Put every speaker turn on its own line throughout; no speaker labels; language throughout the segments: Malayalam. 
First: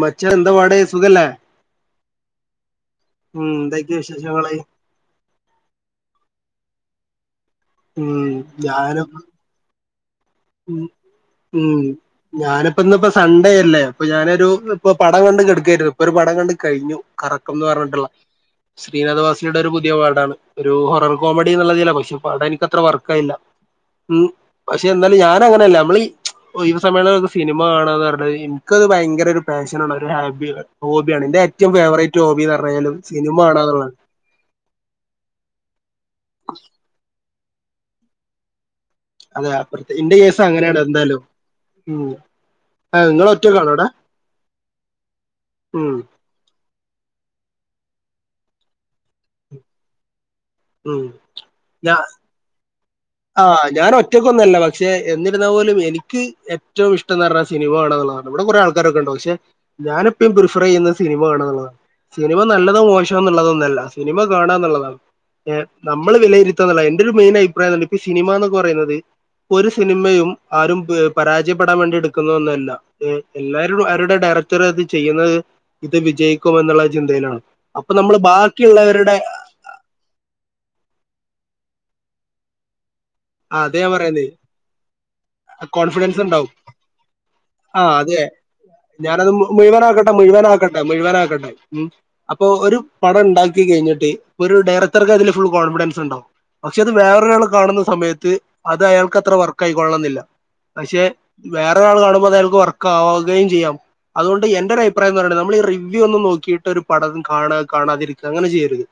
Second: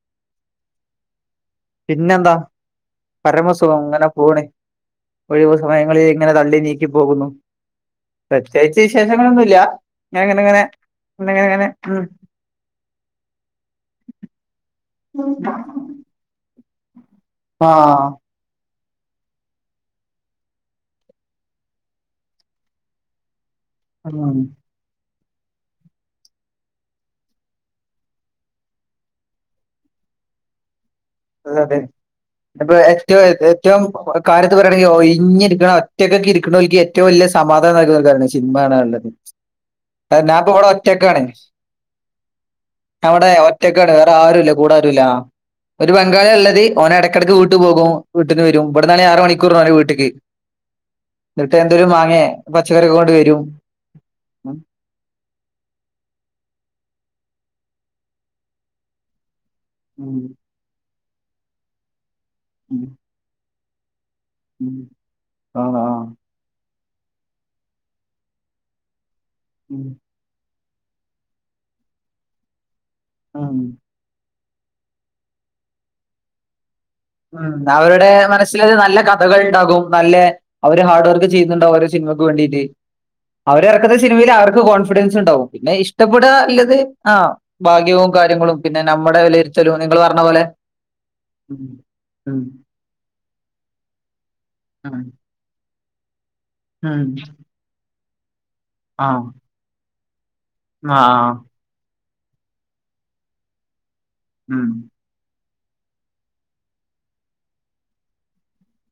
മച്ചാ എന്താ പാടെ സുഖല്ലേ
പിന്നെന്താ
ഉം എന്തൊക്കെയാ
പരമസുഖംഇങ്ങനെപോണ്.
വിശേഷങ്ങള്
ഒഴിവ്സമയങ്ങളിൽ എങ്ങനെ തള്ളി നീക്കിപോകുന്നു
ഉം
പ്രത്യേകിച്ച്
ഞാനും
വിശേഷങ്ങളൊന്നുല്ല. ഇങ്ങനെങ്ങനെ
ഉം ഉം ഞാനിപ്പോഇന്നിപ്പോ സൺഡേ അല്ലേ അപ്പൊ ഞാനൊരു ഇപ്പൊ പടംകണ്ട് കെട്ക്കായിരുന്നു. ഒര്പടംകണ്ട് കഴിഞ്ഞു കറക്കംന്ന് പറഞ്ട്ടുള്ള.
ആഹ്
ശ്രീനാദ് വാസിയുടെ ഒര്പുതിയ പാടാണ് ഒരു ഹൊറർകോമഡി എന്നുള്ളതില പക്ഷെ പടംഎനിക്കത്രവർക്കായില്ല.
ഉം
ഇന്നാലും ഞാനങ്ങനെയല്ല നമ്മളീ ഒയ്വ് സമയംസിനിമ കാണാന്ന് പറഞ്ഞത് ഇൻക്കത്ഭയങ്കര ഒര്പാഷനാണ് ഒര് ഹാബിയാണ്. ഹോബിയാണ്
അതെ
ഇന്റെഏറ്റവും
അതെ
ഫേവറേറ്റ് ഹോബീന്ന് പറഞ്കയ്യ്ഞ്ഞാൽ സിനിമ കാണഎന്നുള്ളതാണ്.
കാര്യത്ത്പറയാണെങ്കിൽ ഒഴിഞ്ഞിരിക്കണ ഒറ്റക്ക് ഇരിക്കക്കോഓൽക്ക് ഏറ്റവുംവല്യാ സമാധാനംനൽകുന്നൊരു കാര്യാണ് സിനിമക്കാണാന്നുള്ളത്.
അതെഅപ്പെർത്ത് ഇന്റെ കേസ് അങ്ങനെണ് എന്താലും ഉം ആഹ് നിങ്ങൾ
അവടെ
ഒറ്റക്കാണോ അവിടെ
ഒറ്റക്കാണ് വേറെരുല്ല കൂടെആരൂല്ല. ഒരു
ഉം
ബംഗാളിയഇള്ളത് ഓന് എടക്കെടെക്ക് വീട്ട് പോകും വീട്ടന്ന് വെരും ഇവട്ന്നാണെ ആറ് മണിക്കൂറ ഓന്റെവീട്ട്ക്ക്.
ഉം
ന്ന്ട്ട്
ഞാ
എന്തൊരുമാങേപച്ചക്കറിയൊക്കെ കൊണ്ട്വെരും.
ആഹ് ഞാൻഒറ്റക്കൊന്നല്ല പക്ഷെ എന്നിരുന്നാപോലും എനിക്ക്ഏറ്റവും ഇഷ്ട്ടംന്ന്പറഞ്ഞ സിനിമ ആണന്നുള്ളത. അവ്ടെകൊറേ ആൾക്കാരൊക്കെഇണ്ടാവും പക്ഷെ
ഉം
ഞാനെപ്പയും പ്രിഫർ ചെയ്യുന്നസിനിമ കാണഎന്നുള്ളതാണ്
ഉം
സിനിമനല്ലതോ മോഷാഎന്നുള്ളതല്ല.
ഉം
സിനിമകാണാന്നുള്ളതാണ് ഏ
ആഹ് ആഹ്
നമ്മൾ വിലയിരുത്തഎന്നുള്ള എന്റെരു മെയിൻ അഭിപ്രായം സിനിമന്നൊക്കെ പറയുന്നത്ഒര്
ഉം
സിനിമയും ആരും പ് പരാജയപ്പെടാൻവേണ്ടി എടുക്കുന്നഒന്നുല്ല
ഉം
എല്ലാരും അവരുടെ ഡയറ ട്ടർ ചെയ്യുന്നത്ഇത് വിജയിക്കുമെന്നുള്ള ചിന്തയിലാണ്
ഉം
അപ്പൊനമ്മൾ ബാക്കിയുള്ളവരുടെ
നല്ലെ അവര്ഹാർഡ്വർക്ക് ചെയ്യുന്നുണ്ട് അവരെസിനിമക്ക് വേണ്ടീട്ട്.
അതെ ഞാൻ
അവര്എരക്കുന്ന
പറയുന്നേ
സിനിമയിൽ അവർക്ക് കോൺഫിഡൻസ്ഇണ്ടാവും പിന്നെ ഇഷ്ടപ്പെടാന്നില്ലത് ആ
ആഹ് അതെ ഞാനത്മു
വിലയിരുത്തലും നിങ്ങൾ
മുഴുവനാക്കാട്ടെ
പറഞ്ഞ പോലെ
മുഴുവനാക്കെട്ടെ മുഴുവനാക്കട്ടെ ഉം
ഉം
അപ്പൊ ഒരുപടം ഇണ്ടാക്കികഴിഞ്ഞിട്ട് ഒരുഡയറക്ടർക്ക് അതില്ഫുൾ കോൺഫിഡൻസ്ഇണ്ടാവും. പക്ഷെ അത്
ഉം
വേറൊരാൾ കാണുന്ന സമയത്ത് അത്അയാൾക്ക്
ആഹ്
അത്ര വർക്കായിളണന്നില്ല. പക്ഷെ
ആഹ്
വേറൊരാൾകാണുമ്പോ അത് അയാൾക്ക് വർക്കാവുകയും ചെയ്യാം അതുകൊണ്ട്
ഉം
എന്റെരുഅയ് പ്രായംന്ന്പർഞ്ണ്ടെ നമ്മൾഈ റിവ്യൂയൊന്നും നോക്കിയിട്ടൊരു പടം കാണാ കാണാതിരിക്ക അങ്ങനെ ചെയ്യരുത്.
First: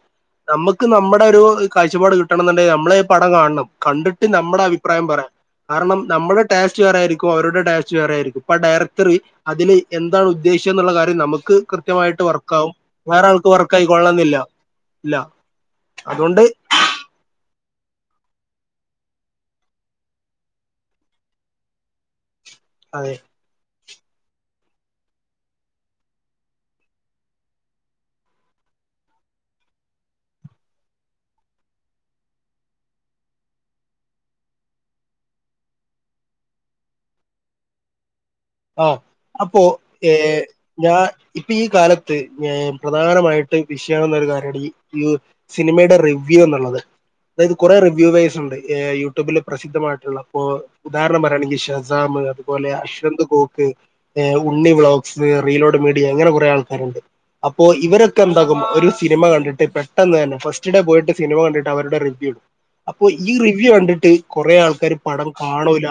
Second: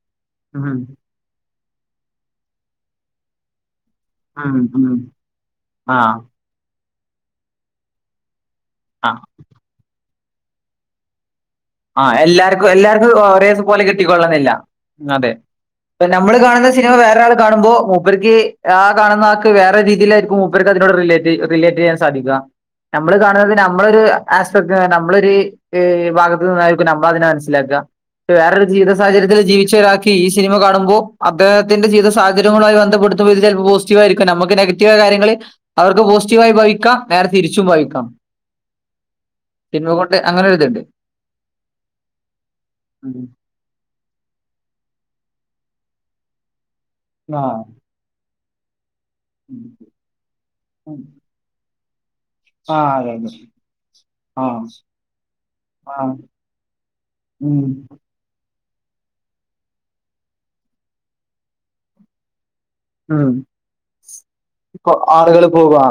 ഉം
നമ്മക്ക് നമ്മടെരു കാഴ്ചപ്പാട് കിട്ടണംന്നുണ്ടെങ്കിൽ നമ്മളിപടം കാണണം കണ്ട്ട്ട്
ഉം
നമ്മുടെ
ഉം
അഭിപ്രായം പറയാം കാരണം
ആഹ്
നമ്മുടെ ടെസ്റ്റ് വേറെ ആയിരിക്കും അവരുടെ ടെസ്റ്റ് വേറെ ആയിരിക്കും ഇപ്പ ഡയറക്ടർ
ആഹ്
അതില് എന്താണ് ഉദ്ദേശം എന്നുള്ള കാര്യം നമുക്ക് കൃ
ആ എല്ലാർക്കും എല്ലാർക്കും ഒരേ പോലെ
ആയിക്കൊള്ളണമെന്നില്ല
കിട്ടിക്കൊള്ളണോന്നില്ല
ഇല്ല
അതെ നമ്മള്
അതുകൊണ്ട്
കാണുന്ന സിനിമ വേറെ ആൾ കാണുമ്പോ മൂപ്പരിക്ക് ആ കാണുന്ന ആൾക്ക് വേറെ രീതിയിലായിരിക്കും മൂപ്പർക്ക് അതിനോട് റ്റിലേറ്റ് റിലേറ്റ് ചെയ്യാ സതിക
അതെ
നമ്മള് കാണുന്നതിന് നമ്മള് ഒരു നമ്മള് ഒരു ഭാ അ നമ്മ അതിനെ മനസ്സിലാക്കുക വേറൊരു ജീവീത സാഹചര്യത്തിൽ ജീവിച്ച ഒരാൾക്ക് ഈ സിനിമ കാണുമ്പോ അദ്ദേത്തിന്റെ ജീവിത സാഹചര്യങ്ങളമായി ബന്ധപ്പെടു ചെലപ്പോ പോസിറ്റീവ ആരിക്കും നമ്മക്ക് നെഗറ്റീവ് ആയ കര്യങ്ങങ്ങള് അവർക്ക് പോസിറ്റീവ് ആയും വായിക്കാം നേരെ തിരിച്ചും വായിക്കാം
ആ അപ്പോ ഏ
അങ്ങനെ ഒരു ഇതുണ്ട്
ഞാൻ ഇപ്പി ഈ കാലത്ത് പ്രധാനമായി ഇത് വിഷയണെന്നൊരു ക്യരടി ഈ ഈ സിനിമയുടെ റിവ്യൂ എന്നുള്ളത്
ആ
അതായത് കുറെ റിവ്യൂ വൈസ് ഉണ്ട് എ ഐ യൂ ക്ലബ്ബിലെ പ്രസിദ്ധമായിട്ടുള്ള പ്പോ ഉദാഹരണം പറയുകയാണെങ്കിൽ ഷേസാമ് അപോലെ
ആ
അഷ്-
അതെ അതെ
ഒക്കെ
ആ
ഉണ്ണി വ്ലോഗ്സ് റീലോഡ്
ആ
മീഡിയ ഇങ്ങനെ കുറ ആൾക്കാരുണ്ട്
ഉം
അപ്പോ ഇവരെ കേമ്പകം എന്താകും ഒരു സിനിമ കണ്ടിട്ട് പെട്ടെന്ന് തന്നെ ഫസ്റ്റ് ഡേ പോയിട്ട് സിനിമ കണ്ടിട്ട് അവരുടെ റിവ്യൂ ഇടും അപ്പൊ
ഉം
ഈ റിവ്യൂ കണ്ടിട്ട് കൊറെേ
ഇപ്പൊ
ആൾക്കാര് പടം
ആളുകൾ പോവാ
കാണൂല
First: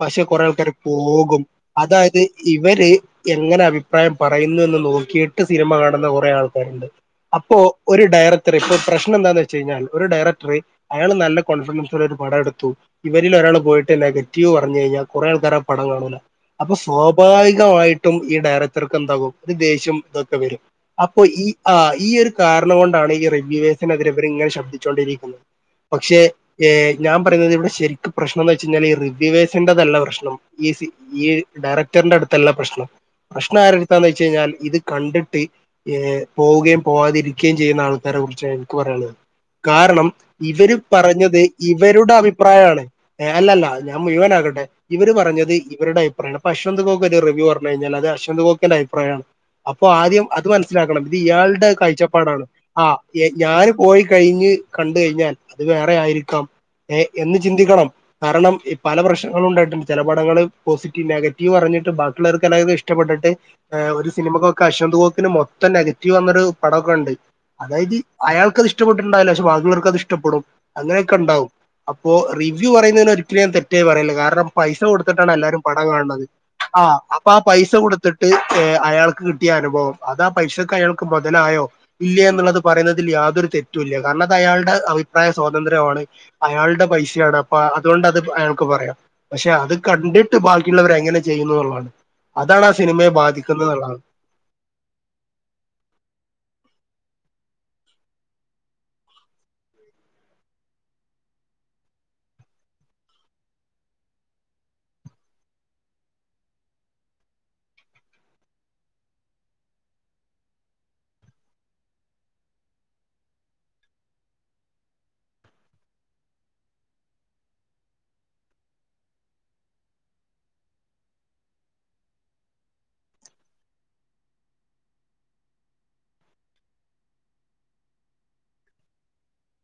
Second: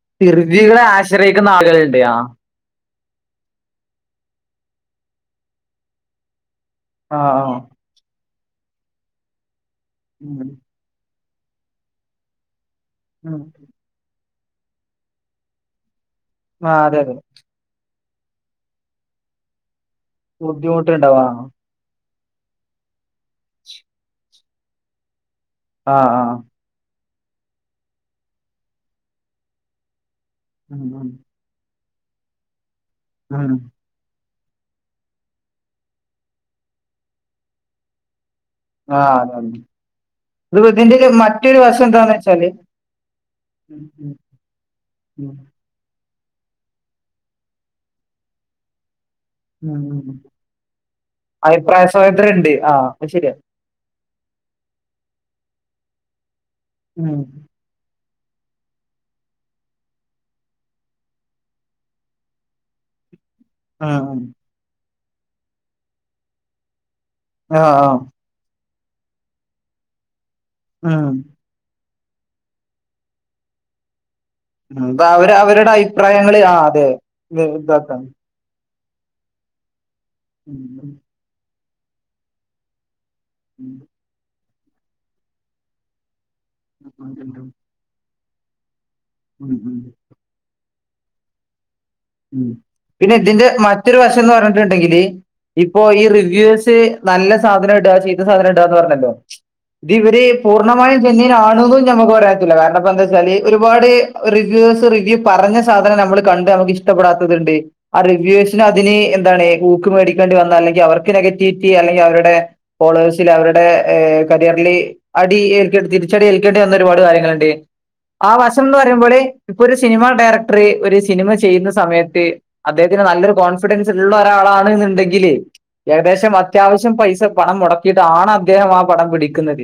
പക്ഷെ കൊറെ ആൾക്കാര്
ധിർജികളെ
പോകും
ആശ്രയിക്കുന്ന ആളുകളുണ്ട് ആ
അതായത് ഇവര് എങ്ങനെ അഭിപ്രായം പറയുന്നു എന്ന് നോക്കിയിട്ട് സിനിമ കാണുന്ന കുറേ ആൾക്കാരുണ്ട്.
ആ ആ
അപ്പോ ഒരു ഡയറക്ടർ ഇപ്പൊ പ്രശ്നം എന്താന്ന് വെച്ച കഴിഞ്ഞാൽ ഒരു
ഉം
ഡയറക്ടറ് അയാൾ നല്ല കോൺഫിഡൻസില് ഒരു പടം എടുത്തു ഇവരിൽ
ഉം
ഒരാൾ പോയി ട്ട് നെഗറ്റീവ് പറഞ്ഞ് കഴിഞ്ഞാൽ കൊറേ ആൾക്കാര് ആ പടം കാണുല്ല
ആ
അപ്പ
അതെ അതെ
സ്വാഭാവിക മായിട്ടും ഈ ഡയറക്ടർക്ക് എന്താകും ഒരു ദേഷ്യം ഇതൊക്കെ വരും അപ്പോ
ബുദ്ധിമുട്ടുണ്ടാവാ
ഈ ആ ഈ ഒരു കാരണം കൊണ്ടാണ് ഈ റിവ്യൂസിന് എതിരെ ഇവര് ഇങ്ങനെ ശബ്ദിച്ചോണ്ടിരിക്കുന്നത്
ആ
പക്ഷെ
ആ
ഏ ഞാൻ പറയുന്നത് ഇവിടെ ശരിക്കും പ്രശ്നം എന്ന് വെച്ച് കഴിഞ്ഞാൽ റിവ്യവേഴ്സിന്റെ തല്ല പ്രശ്നം
ഉം
ഈസി
ഉം
ഈ ഡയറക്ടറിന്റെ അടുത്തല്ല പ്രശ്നം
ഉം
പ്രശ്ന ആര എന്താന്ന് വെച്ച് കഴിഞ്ഞാൽ ഇത് കണ്ടിട്ട് പോവുകയും പോവാതിരിക്കുകയും ചെയ്യുന്ന ആൾക്കാരെ കുറിച്ച് ആയ എനിക്ക്
ആ
പറയാനുള്ളത്
അതെ അതെ
കാരണം
ഇത്
ഇവര്
ഇതിന്റെ ഒരു
പറഞ്ഞത്
മറ്റൊരു വശം
ഇവരുടെ
എന്താന്ന് വെച്ചാല്
അഭിപ്രായണ് അല്ലല്ല
ഉം
ഞാൻ
ഉം
മുഴുവൻ ആകട്ടെ ഇവര്
ഉം
പറഞ്ഞത് ഇവരുടെ ആയി പറയണം പഷ്വന്ത കൊക്ക് ഒരു റിവ്യൂ പറഞ്ഞു കഴിഞ്ഞല് അത് അശ്വന്ത് കൊക്കിന്റെ ആയിപ്രായാണ് അപ്പൊ
ഉം ഉം
ആദ്യം അത് മനസ്സിലാക്കണം ഇത് ഇയാളുടെ
അഭിപ്രായ സ്വാതന്ത്ര്യം
കാഴ്ചപ്പാടാണ്
ഉണ്ട്
ആ
അത് ശരിയാ
ഞാനും പോയി കഴിഞ്ഞ് കണ്ട കഴിഞ്ഞാൽ അത് വേറെ ആയിരിക്കാം ഏ
ഉം
എന്ന് ചിന്തിക്കണം കാരണം ഈ പല പ്രശ്നങ്ങളും ഉണ്ടായിട്ടുണ്ട് ചെല പടങ്ങള് പോസിറ്റീവ് നെഗറ്റീവ് അറിഞ്ഞിട്ട് ബാക്കിയുള്ള വർക്ക് എല്ലാവും ഇഷ്ടപ്പെട്ടിട്ട്
ഉം
ഒരു
ഉം
സിനമ ഒ കശ്വന്ത് കോക്കിന് മൊത്തം നെഗറ്റീവ് വന്നൊരു പടമൊക്കെ ഉണ്ട്
ആ ആ
അതായത് അയാൾക്ക് അത് ഇഷ്ട്ടപ്പെട്ടുണ്ടാവില്ല പക്ഷെ ബാക്കി ഉള്ളവർക്ക് അത് ഇഷ്ട്ടപെടും
ഉം
അങ്ങനെയൊക്കെ ഒണ്ടാവും അപ്പോ റിവ്യൂ പറയുന്നതിന് ഒരിക്കലും ഞാൻ തെറ്റ് പറയെല്ല കാരണം പൈസ
ഉം ഇത്
കൊടുത്തിട്ടാണ്
അവര്
എല്ലാരും
അവരുടെ
പടംകാണെണ്ടത്
അഭിപ്രായങ്ങള്
ആ
അതെ
അപ്പൊ ആ പൈസ
ഇതാക്കാം
കൊടുത്ത് ട്ട് അയാൾക്ക് കിട്ടിയ അനുഭവം അതാ
ഉം
പൈസക്കെ
ഉം
അയാൾക്ക് മൊ തലായോ ഇല്ലേ എന്നുള്ളത് പറയുന്നതിൽ യാതൊരു തെറ്റുല്ല കാരണം അത് അയാളുടെ അഭിപ്രായ സ്വാതന്ത്ര്യമാണ് അയാളുടെ
ഉം
പൈസയാണ്
ഉം
അപ്പൊ അതുകൊണ്ട് അത് അയാൾക്ക് പറയാം പക്ഷെ
ഉം
അത്
ഉം
കണ്ടിട്ട് ബാക്കിയുള്ളവർ എങ്ങനെ ചെയ്യുന്നു എന്നുള്ളതാണ്. അതാണ് ആ സിനിമയെ ബാധിക്കുന്ന എന്നുള്ളതാണ്
ന്ന് പറഞ്ഞിട്ടുണ്ടെങ്കില് ഇപ്പൊ ഈ റിവ്യൂസ് നല്ല സാധനം ഒണ്ടോ ചിത്ത സാധനം ഒണ്ടോ പറഞ്ഞല്ലോ ഇത് ഇവര് പൂർണ്ണമായും ചെന്നൈയിൽ ആണോന്നും ഞമ്മക്ക് പറയാൻ പറ്റൂല്ല കാരണം ഇപ്പ എന്താന്ന് വെച്ചാല് ഒരുപാട് റിവ്യൂസറ് റിവ്യൂ പറഞ്ഞ സാധനം നമ്മൾ കണ്ട് നമുക്ക് ഇഷ്ടപ്പെടാത്തതുണ്ട് ആ റിവ്യൂസിന് അതിന് എന്താണ് ഊൂക്ക് മേടിക്കേണ്ടി വന്ന അല്ലെങ്കിൽ അവർക്ക് നെഗറ്റിവിറ്റി അല്ലെങ്കിൽ അവരുടെ ഫോളേഴ്സില് അവരുടെ ഏ കരിയറില് അടി ഏൽക്കേണ്ട് തിരിച്ചടി ഏൽക്കേണ്ടി വന്ന ഒരുപാട് കാര്യങ്ങളുണ്ട് ആ വശം എന്ന് പറയുമ്പോള് ഇപ്പൊ ഒരു സിനിമാ ഡയറക്ടർ ഒരു സിനിമ ചെയ്യുന്ന സ സമയത്ത് അദ്ദേഹത്തിന് നല്ലൊരു കോൺഫിഡൻസ് ഉള്ള ഒരാളാണ് എന്നണ്ടെങ്കില് ഏകദേശം അത്യാവശ്യം പൈസ പണം മുടക്കിയിട്ടാണ് അദ്ദേഹം ആ പണം പിടിക്കുന്നത്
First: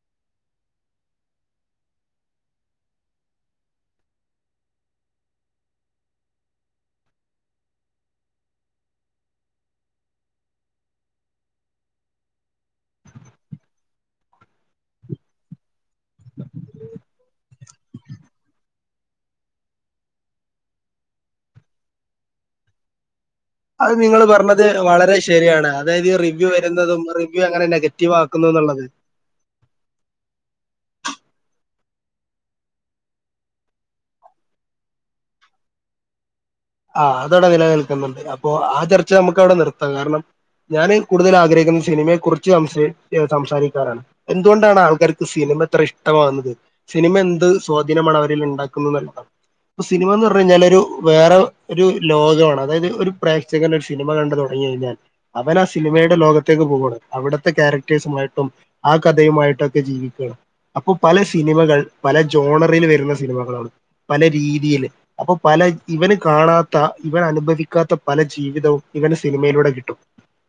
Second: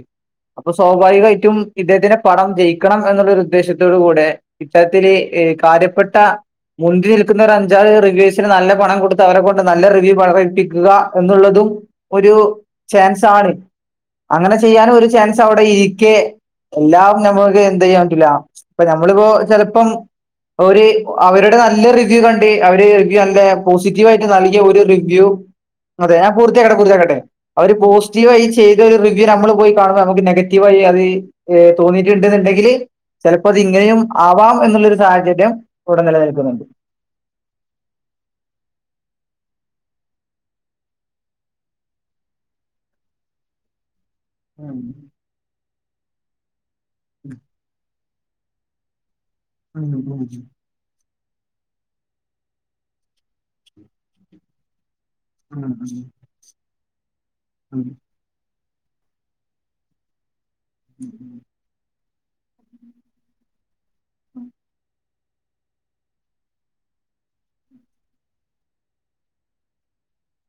അപ്പൊ സ്വാഭാവികമായിട്ടും ഇദ്ദേഹത്തിന്റെ പണം ജയിക്കണം എന്നുള്ളരു ഉദ്ദേശ്യത്തോട് കൂടെ ഇത്തരത്തില് കാര്യപ്പെട്ട മുന്നിൽ നിൽക്കുന്ന ഒരു അഞ്ചാൾ റിവ്യൂസിന് നല്ല പണം കൊടുത്ത അവരെ കൊൊണ്ട് നല്ല റിവ്യൂ പകടിപ്പിക്കുക എന്നുള്ളതും ഒരു ചാൻസാണ് അങ്ങനെ ചെയ്യാനും ഒരു ചാൻസ് അവിടെ ഇരിക്കെ എല്ലാം നമ്മുക്ക് എന്ത് ചെയ്യാൻ പറ്റില്ല ഇപ്പൊ ഞമ്മളിപ്പോ ചെലപ്പം ഒരു അവരുടെ ടെ നല്ല റിവ്യൂ കണ്ട് അവര് റിവ്യൂ നല്ല
അത് നിങ്ങൾ
പോസിറ്റീവായിട്ട് നൽകിയ
പറഞ്ഞത്
ഒരു
വളരെ
റിവ്യൂ
ശരിയാണ്. അതായത് ഈ
അതെ ഞാൻ
റിവ്യൂ
പൂർത്തിയാക്കട്ടെ
വരുന്നതും
പൂർത്തിയാക്കട്ടെ
റിവ്യൂ അങ്ങനെ
അവര്
നെഗറ്റീവ്
പോസിറ്റീവായി
ആക്കുന്നു എന്നുള്ളത്
ചെയ്തൊരു റിവ്യു നമ്മൾ പോയി കാണുമ്പോൾ നമുക്ക് നെഗറ്റീവായി അത് തോന്നിയിട്ടുണ്ടുണ്ടെങ്കില് ചെലപ്പോ അത് ഇങ്ങനെയും ആവാം എന്നുള്ളൊരു സാഹചര്യം ഇവിടെ നിലനിൽക്കുന്നുണ്ട്
ആഹ് അതവിടെ നിലനിൽക്കുന്നുണ്ട് അപ്പൊ ആഹ് ചർച്ച നമുക്ക് അവിടെ നിർത്താം കാരണം ഞാന് കൂടുതൽ ആഗ്രഹിക്കുന്ന സിനിമയെ കുറിച്ച് സംസ് സംസാരിക്കാറാണ്
ഉം
എന്തുകൊണ്ടാണ് ആൾക്കാർക്ക് സിനിമ ഇത്ര ഇഷ്ടമാവുന്നത് സിനിമ എന്ത് സ്വാ
ഉം
[unintelligible]
ഉം
സിനിമന്ന് പറഞ്ഞ് കഴിഞ്ഞാൽ ഒരു വേറ ഒരു ലോകമാണ് അതായത് ഒരു പ്രേക്ഷകൻ ഒരു സിനിമ കണ്ട് തുടങ്ങിയഴിഞ്ഞാൽ അവൻ
ഉം
ആ സിനിമയുടെ ലോകത്തേക്ക് പോവാണ് അവിടുത്തെ
ഉം
ക്യാരക്ടേഴ്സുമായിട്ടും ആ കഥയുമായിട്ടൊക്കെ ജീവിക്കണം അപ്പൊ പല സിനിമകൾ പല ജോണറിൽ വരുന്ന സിനിമകളാണ് പല രീതിയില് അപ്പൊ പല ഇവന് കാണാത്ത ഇവൻ അനുഭവിക്കാത്ത പല ജീവിതവും ഇവന് സിനിമയിലൂടെ കിട്ടും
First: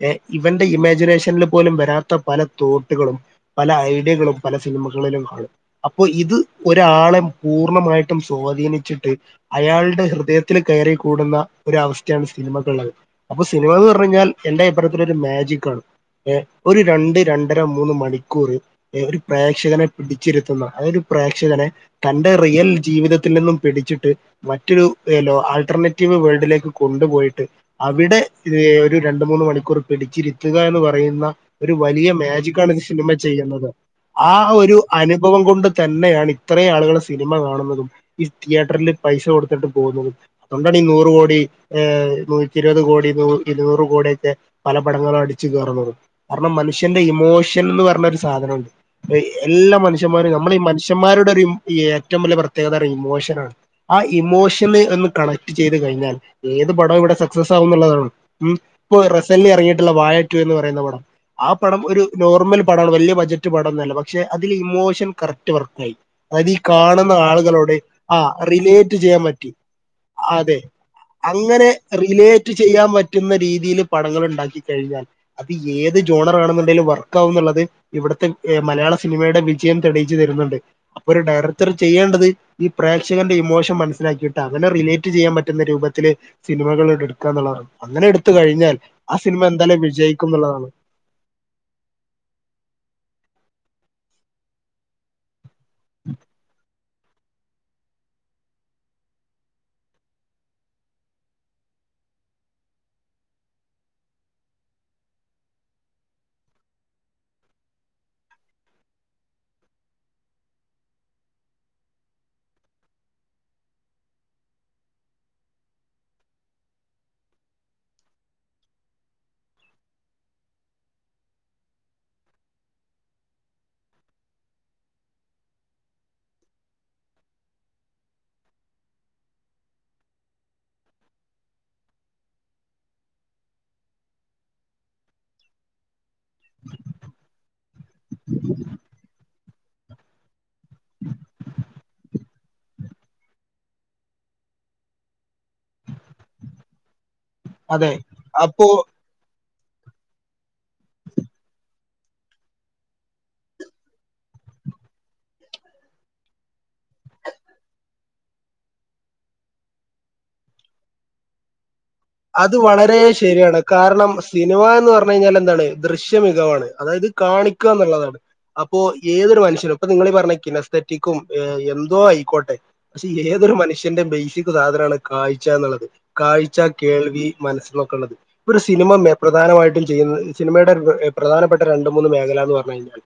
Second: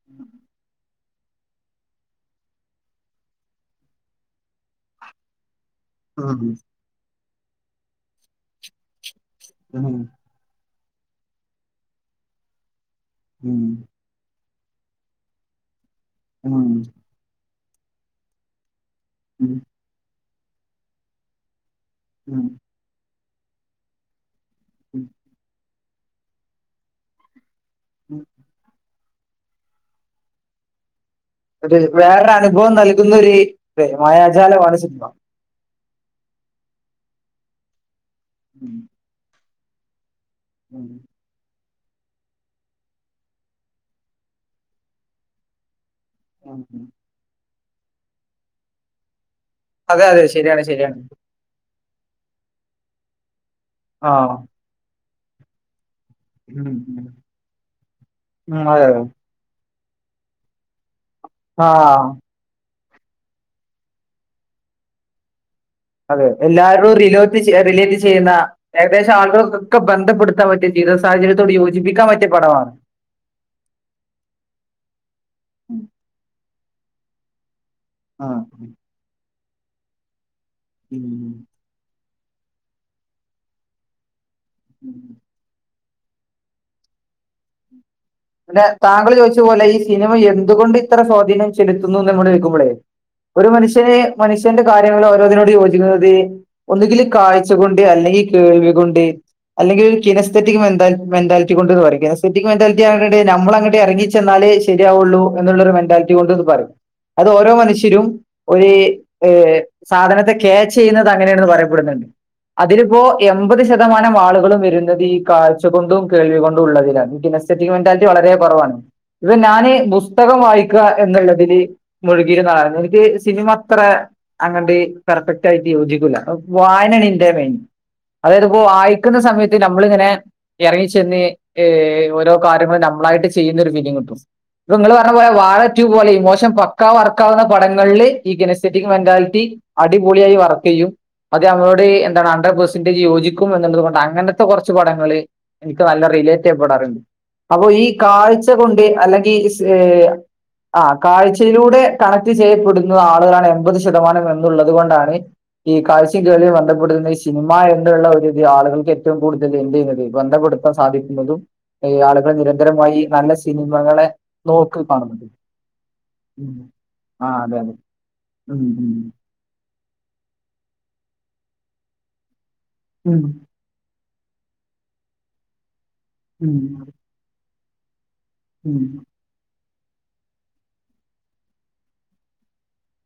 ഏഹ് ഇവന്റെ ഇമാജിനേഷനിൽ പോലും വരാ പല തോട്ടുകളും പല ഐഡിയകളും പല സിനിമകളിലും കാണും അപ്പം
ഉം ഉം
ഇത് ഒ ഒരാളെം പൂർണ്ണമായിട്ടും സ്വാധീനിച്ചിട്ട്
ഉം
അയാളുടെ ഹൃദയ ത്തിൽ കയറി കൂടുന്ന ഒരു അവസ്ഥയാണ് സിനിമക്കുള്ളത് അപ്പൊ സിനിമ എന്ന് പറഞ്ഞു കഴിഞ്ഞാൽ എന്റെ അഭിപ്രായത്തില് ഒരു മാജിക് ആണ് ഏ
ഉം
ഒരു രണ്ട് രണ്ടര മൂന്ന് മണിക്കൂറ് ഏ ഒരു
ഉം
പ്രേക്ഷകനെ പിടിച്ചിരുത്തുന്ന അത് ഒരു പ്രേക്ഷകനെ തന്റെ
ഉം
റിയൽ ജീവിത ത്തിൽ നിന്നും പിടിച്ചിട്ട് മറ്റൊരു ലോ ആൾട്ടർനേറ്റീവ് വേൾഡിലേക്ക് കൊണ്ടുപോയിട്ട് അവിടെ ഒരു രണ്ട് മൂന്ന് മണിക്കൂർ പിടിച്ചിരുത്തുക എന്ന് പറയുന്ന ഒരു വലിയ
വേറൊരു
മാജിക്കാണ്
അനുഭവം
ഇത് സിനിമ
നൽകുന്നൊരു
ചെയ്യുന്നത് ആഹ് ഒരു
മായാജാലമാണ് സിനിമ
അനു നുഭവം കൊണ്ട് തന്നെയാണ് ഇത്രയും ആളുകൾ സിനിമ കാണുന്നതും ഈ തിയേറ്ററിൽ പൈസ കൊടുത്തിട്ടും പോവുന്നതും അതുകൊണ്ടാണീ നൂറ് കോടി ഏഹ് നൂറ്റിഇരുപത് കോടി നൂ ഇരുന്നൂറ് കോടി ഒക്കെ പല പടങ്ങളും അടിച്ചു കേറന്നുത് കാരണം മനുഷ്യന്റെ ഇമോഷൻ എന്ന് പറഞ്ഞൊരു സാധനൊണ്ട് എല്ലാ
അതെ അതെ
മനുഷ്യന്മാരും നമ്മള ഈ
ശരിയാണ് ശരിയാണ്
മനുഷ്യന്മാരുടെ ഒരു ഏറ്റവും വലിയ പ്രത്യേകത ഇമോഷൻ ആണ് ആ
ആഹ്
ഇമോഷന് ഒന്ന് കണക്ട് ചെയ്ത് കഴിഞ്ഞാലെ ഏത്
ഉം
പടവും ഇവിടെ സക്സസ് ആവുന്നുള്ളതാണ് ഉം
അതെ അതെ
ഇപ്പൊ റസന്റ്ലി ഇറങ്ങിയിട്ടുള്ള വാഴ ടൂ എന്ന് പറയുന്ന പടം ആഹ് പടം ഒരു നോർമൽ പടാണ് വലിയ ബഡ്ജറ്റ് പടംന്നല്ല പക്ഷെ അതില് ഇമോഷൻ കറക്റ്റ് വർക്ക് ആയി
അതെ
അതീ
എല്ലാവരോടും
കാണുന്ന
റിലേറ്റ്
ആളുകളോടെ
റിലേറ്റ്
ആഹ്
ചെയ്യുന്ന
റിലേറ്റ്
ഏകദേശം
ചെയ്യാൻ പറ്റും
ആളുകൾക്കൊക്കെ ബന്ധപ്പെടുത്താൻ
അതെ
പറ്റിയ ജീവിത സാഹചര്യത്തോട്
അങ്ങനെ
യോജിപ്പിക്കാൻ പറ്റിയ
റിലേറ്റ്
പടമാണ്
ചെയ്യാൻ പറ്റ് പറ്റുന്ന രീതിയിൽ പടങ്ങൾ ഉണ്ടാക്കി കഴിഞ്ഞാൽ അത് ഏത് ജോണറാണെന്നുണ്ടെലും വർക്ക് ആകുന്നുള്ളത്
ആ.
ഇവിടുത്തെ മലയാള സിനിമയുടെ വിജയം തെളിയിച്ചു തരുന്നുണ്ട് അപ്പോ ഒരു ഡയറക്ട ടർ ചെയ്യേണ്ടത് ഈ പ്രേക്ഷകന്റെ ഇമോഷൻ മനസ്സിലാക്കിയിട്ട് അവനെ റിലേറ്റ് ചെയ്യാൻ പറ്റുന്ന രൂപത്തില് സിനികള് എടുക്കാന്നുള്ളാണ് അങ്ങനെ എട്
പിന്നെ താങ്കള് ചോദിച്ച പോലെ ഈ സിനിമ
എന്നുള്ളതാണ്
എന്തുകൊണ്ട് ഇത്ര സ്വാധീനം ചെലുത്തുന്നോന്ന് ന്നോട് ചോദിക്കുമ്പൊളേ ഒരു മനുഷ്യന് മനുഷ്യന്റെ കാര്യങ്ങൾ ഓരോന്നിനോട് ഒന്നെങ്കില് കാഴ്ച കൊണ്ട് അല്ലെങ്കിൽ കേൾവി കൊണ്ട് അല്ലെങ്കിൽ ഒരു കിനസ്തെറ്റിക് മെന്താ മെന്റാലിറ്റി കൊണ്ട്ന്ന് പറയും കിനസ്തെറ്റിക് മെന്റാലി നമ്മള് അങ്ങോട്ട് ഇറങ്ങിച്ചെന്നാലേ ശരിയാവുള്ളൂ എന്നുള്ളൊരു മെന്റാലിറ്റി കൊണ്ട്ത് പറയും അത് ഓരോ മനുഷ്യരും ഒരു ഏ സാധനത്തെ ക്യാച്ച് ചെയ്യുന്നത് അങ്ങനെയാണെന്ന് പറയപ്പെടുന്നുണ്ട് അതിലിപ്പോ എമ്പത് ശതമാനം ആളുകളും വരുന്നത് ഈ കാഴ്ചകൊണ്ടും കേൾവികൊണ്ടും ഉള്ളതിലാണ് സെറ്റി മെന്റാലിറ്റി വളരെ കുറവാണ് ഇപ്പൊ ഞാന് പുസ്തകം വായിക്ക എന്നുള്ളതില് മുഴുകിയിരുന്നാളായിരുന്നു എനിക്ക് സിനിമ അത്ര അങ്ങോട്ട് പെർഫെക്റ്റ് ആയിട്ട് യോജിക്കൂല വായനണ്ന്റെ മെയിൻ അതായത്പ്പോ വായിക്കുന്ന സമയത്ത് നമ്മളിങ്ങനെ എറങ്ങിച്ചെന്ന് ഏ ഓരോ കാര്യങ്ങൾ നമ്മളായിട്ട് ചെയ്യുന്നൊരു ഫീലിങ്ങ് കിട്ടും ഇങ്ങള് പറഞ്ഞ പോലെ വാഴ റ്റു പോലെ ഇ മോശം പൊക്ക വറക്കാവുന്ന പടങ്ങളില് ഈ ഗെനസെറ്റിക് മെന്റാലിറ്റി അടിപൊളിയായി വർക്കെയ്യും അത് നമ്മോട് എന്താണ് ഹൺഡ്ര പേർസെന്റേജ് യോജിക്കും എന്നുള്ളത് കൊണ്ട് അങ്ങനത്തെ കൊറച്ച് പടങ്ങള് എനിക്ക് നല്ല റിലേറ്റെയ്യപ്പെെടാറ്ണ്ട്. അപ്പൊ ഈ
അതെ
കാഴ്ച
അപ്പൊ
കൊണ്ട് അല്ലെങ്കി ഈ ഹ് ആഹ് കാഴ്ചയിലൂടെ കണക്ട് ചെയ്യപ്പെടുന്നത് ആളുകളാണ് എൺപത് ശതമാനം എന്നുള്ളത് കൊണ്ടാണ് ഈ കാത്സ്യകള്ല് ബന്ധപ്പെത്തുന്നത് ഈ സിനിമ എന്നുള്ള ഒരുരി ആളുകൾക്ക് ഏറ്റവും കൂടുതൽ എന്ത് ചെയ്യുന്നത് ബന്ധപ്പെടുത്തു സാധിക്കുന്നതും അയ് ആള്
അത് വളരെ ശെരിയാണ്. കാര്ണം സിനിമ
നോക്കി
എന്ന് പറഞ്ഞ
കാണുന്നത്
കഴിഞ്ഞാല് എന്താണ് ദൃശ്യ
ഉം.
മികവാണ്. അതായത്
ആ അതെ
കാണിക്കാ
അതെ
ഇന്ന്ള്ളതാണ്.
ഉം,
അപ്പോ
ഉം,
ഏതൊരു മനുഷ്യനും അപ്പൊ നിങ്ങീളി ഈ പറഞ്ഞ കിനത്തെറ്റിക്കും എന്തോ ആയിക്കോട്ടെ പക്ഷെ
ഉം,
ഏതൊരു മനുഷ്യന്റെ ബേയ്സിക് സാധനാണ് കാഴ്ച ഇന്ന്ള്ളത്.
ഉം,
കാഴ്ച, കേൾവി, മനസ്സിന്നൊക്കള്ളത്, ഒരു
ഉം,
സിനിമ മേ പ്രധാനമായിട്ടും ചെയ്യുന്ന സിനിമയുടെ പ്രധാനപ്പെട്ട രണ്ട് മൂന്ന് മേഖല എന്ന് പറഞ്ഞു കഴിഞ്ഞാൽ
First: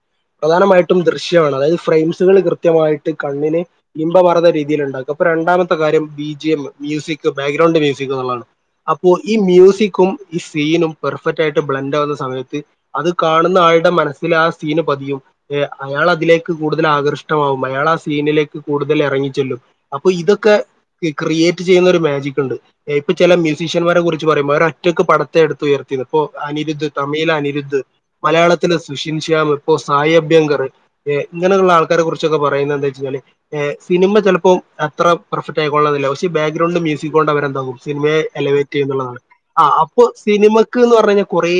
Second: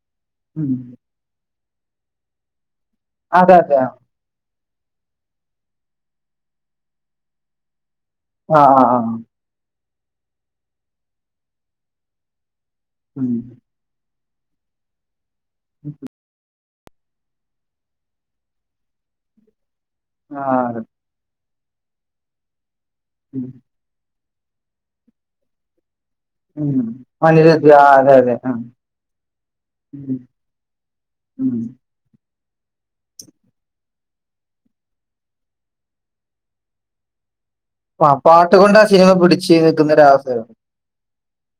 ഉം.
പ്രധാനമായിട്ടും ദൃശ്യാണ്. അതായത് ഫ്രെയിംസുകൾ കൃത്യമായിട്ട്
അതെ
കണ്ണിന്
അതെ ആ
ഇ പറ്ന്ന രീതിയില് ഉണ്ടാക്ക. ഇപ്പ രാണ്ടമത്തെ കാര്യം B J M music background music ഇന്ന് ള്ളാണ്.
ആ ആ
അപ്പോ ഈ മ്യൂസിക്കും ഈ സീനും പെർഫെക്റ്റ് ആയിട്ട് ബ്ലൻഡ് ആവുന്ന സമയത്ത് അത്
ഉം.
കാണുന്ന ആള്ടെ മനസ്സില് ആ സീന് പതിയും. എ അയാള് അതിലേക്ക് കൂടുതൽ ആകർഷ്ടമാവും. അയാള് ആ സീനിലേക്ക് കൂടുതല് എറങ്ങിച്ചെല്ലും അപ്പൊ
ആ
ഇതൊക്കെ
അതെ
ഈ ക്രിയേറ്റ് ചെയ്യുന്ന ഒരു മാജിക്ക് ഉണ്ട്. ഇപ്പ ചെല
ഉം,
മ്യൂസിഷ്യന്മാരെ കുറിച്ച് പറയുമ്പോ അവര് ഒറ്റക്ക് പടത്തെ എടുത്ത് ഉയർത് ഇപ്പോ
ഉം.
അനിരുദ്ധ് തമിഴില് അനിരുദ്ധ്
ആ അതെ അതെ ആ
മലയാളത്തില് സുഷിൻ ശ്യാം ഇപ്പോ സായി
ഉം,
അഭ്യങ്കർ
ഉം.
ഇങ്ങനെയുള്ള ആൾ ക്കെ കുറിച്ചൊക്ക പറയുന്നത് എന്തെവെച്ച് കഴിഞ്ഞാല്. സിനിമ ചെലപ്പോം അത്ര പെർഫെക് ആയിക്കൊള്ളന്ന്ല്ല. പക്ഷേ ബാഗ്രൗണ്ട് മ്യൂസിക് കൊണ്ട് അവരെ എന്താവും
ആ
സിനിമയെ
പാട്ട്
എലവേറ്റ്
കൊണ്ട് ആ സിനിമ
ചെയ്യുന്നുള്ളതാണ്.
പിടിച്ച്
ആ
നിൽക്കുന്ന
അപ്പൊ
ഒരു അവസരം
സിന് മ ക്ക് എന്ന് പറഞ്ഞ കൊറേ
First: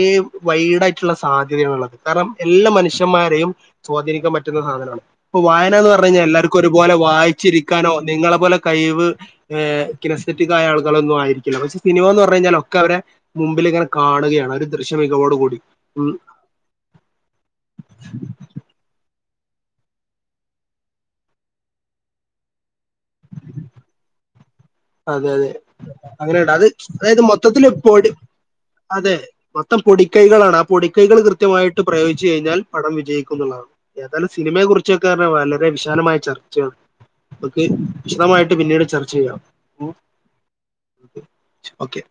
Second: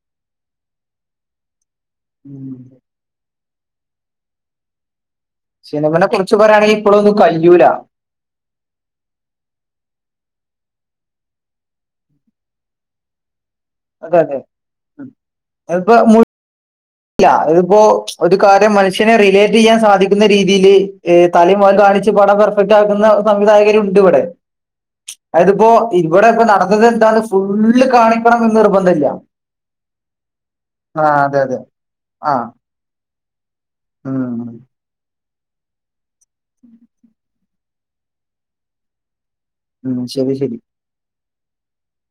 വൈഡ് ആയിട്ട്ള്ള സാധ്യതയാണ്ള്ളത്. കാര്ണം
ഉം
എല്ലാ മനുഷ്യ ന്മാരെയും സ്വാധീനിക്കാൻ പറ്റുന്ന സാധനാണ് ഇപ്പ വായന എന്ന് പറഞ്ഞ്
സിനിമനെ
കഴിഞ്ഞ
കുറിച്ച്
എല്ലാർക്കും
പറയാണെങ്കിൽ
ഒരുപലെ
ഇപ്പോഴൊന്നും കഴിയൂല
വയിച്ചിരിക്കാനോ നിങ്ങളെ പോലെ കഴിവ് കിനസെറ്റിക് ആയ ആൾ ഒന്നും ആയിരിക്കില്ല. പക്ഷെ സിനിമ എന്ന് പറഞ്ഞ് കഴിഞ്ഞാലൊക്കെ അവരെ മുമ്പില് ഇങ്ങനെ
അതെ അതെ
കാണുകയാണ്. ഒരു ദൃശ്യ
ഉം.
മികവോടുകൂടി ഉം
ഇല്ല ഇതിപ്പോ ഒരു കാര്യം മനുഷ്യനെ റിലേറ്റെയ്യാൻ സാധിക്കുന്ന രീതിയില് തലയുംവാല് കാണിച്ചു പട ഒറ്റാക്കുന്ന സംവിധായകരു ഉണ്ട് ഇവടെ
അതെ അതെ
അത്പ്പോ ഇവടെ ഇപ്പ
അങ്ങനെയുണ്ട് അത്
നടന്നത് എന്താണ്
അതായത്
ഫുള്ള്
മൊത്തത്തിൽ
കാണിക്കണം എന്ന് നിർബന്ധ ഇല്ല.
അതെ മൊത്തം പൊടിക്കൈകളാണ്. ആ പൊടിക്കൈകള്
അതെ
കൃത്യമായിട്ട് ഇട്ട് പ്രയോയിച്ച്
ആ
കഴിഞ്ഞാൽ പടം വിജയിക്കുന്ന്ള്ളതാണ്. ഏതാലും
ഉം
സിനിമയെ കുറിച്ചൊക്കെ അറ്ന്നാ വളരെ വിശാലമായി ചർച്ച ഒക്കെ. നമക്ക് വിശദമായിട്ട് പിന്നീട് ചർച്ച ചെയ്യാം
ഉം ശെരി ശെരി
ഓക്കെ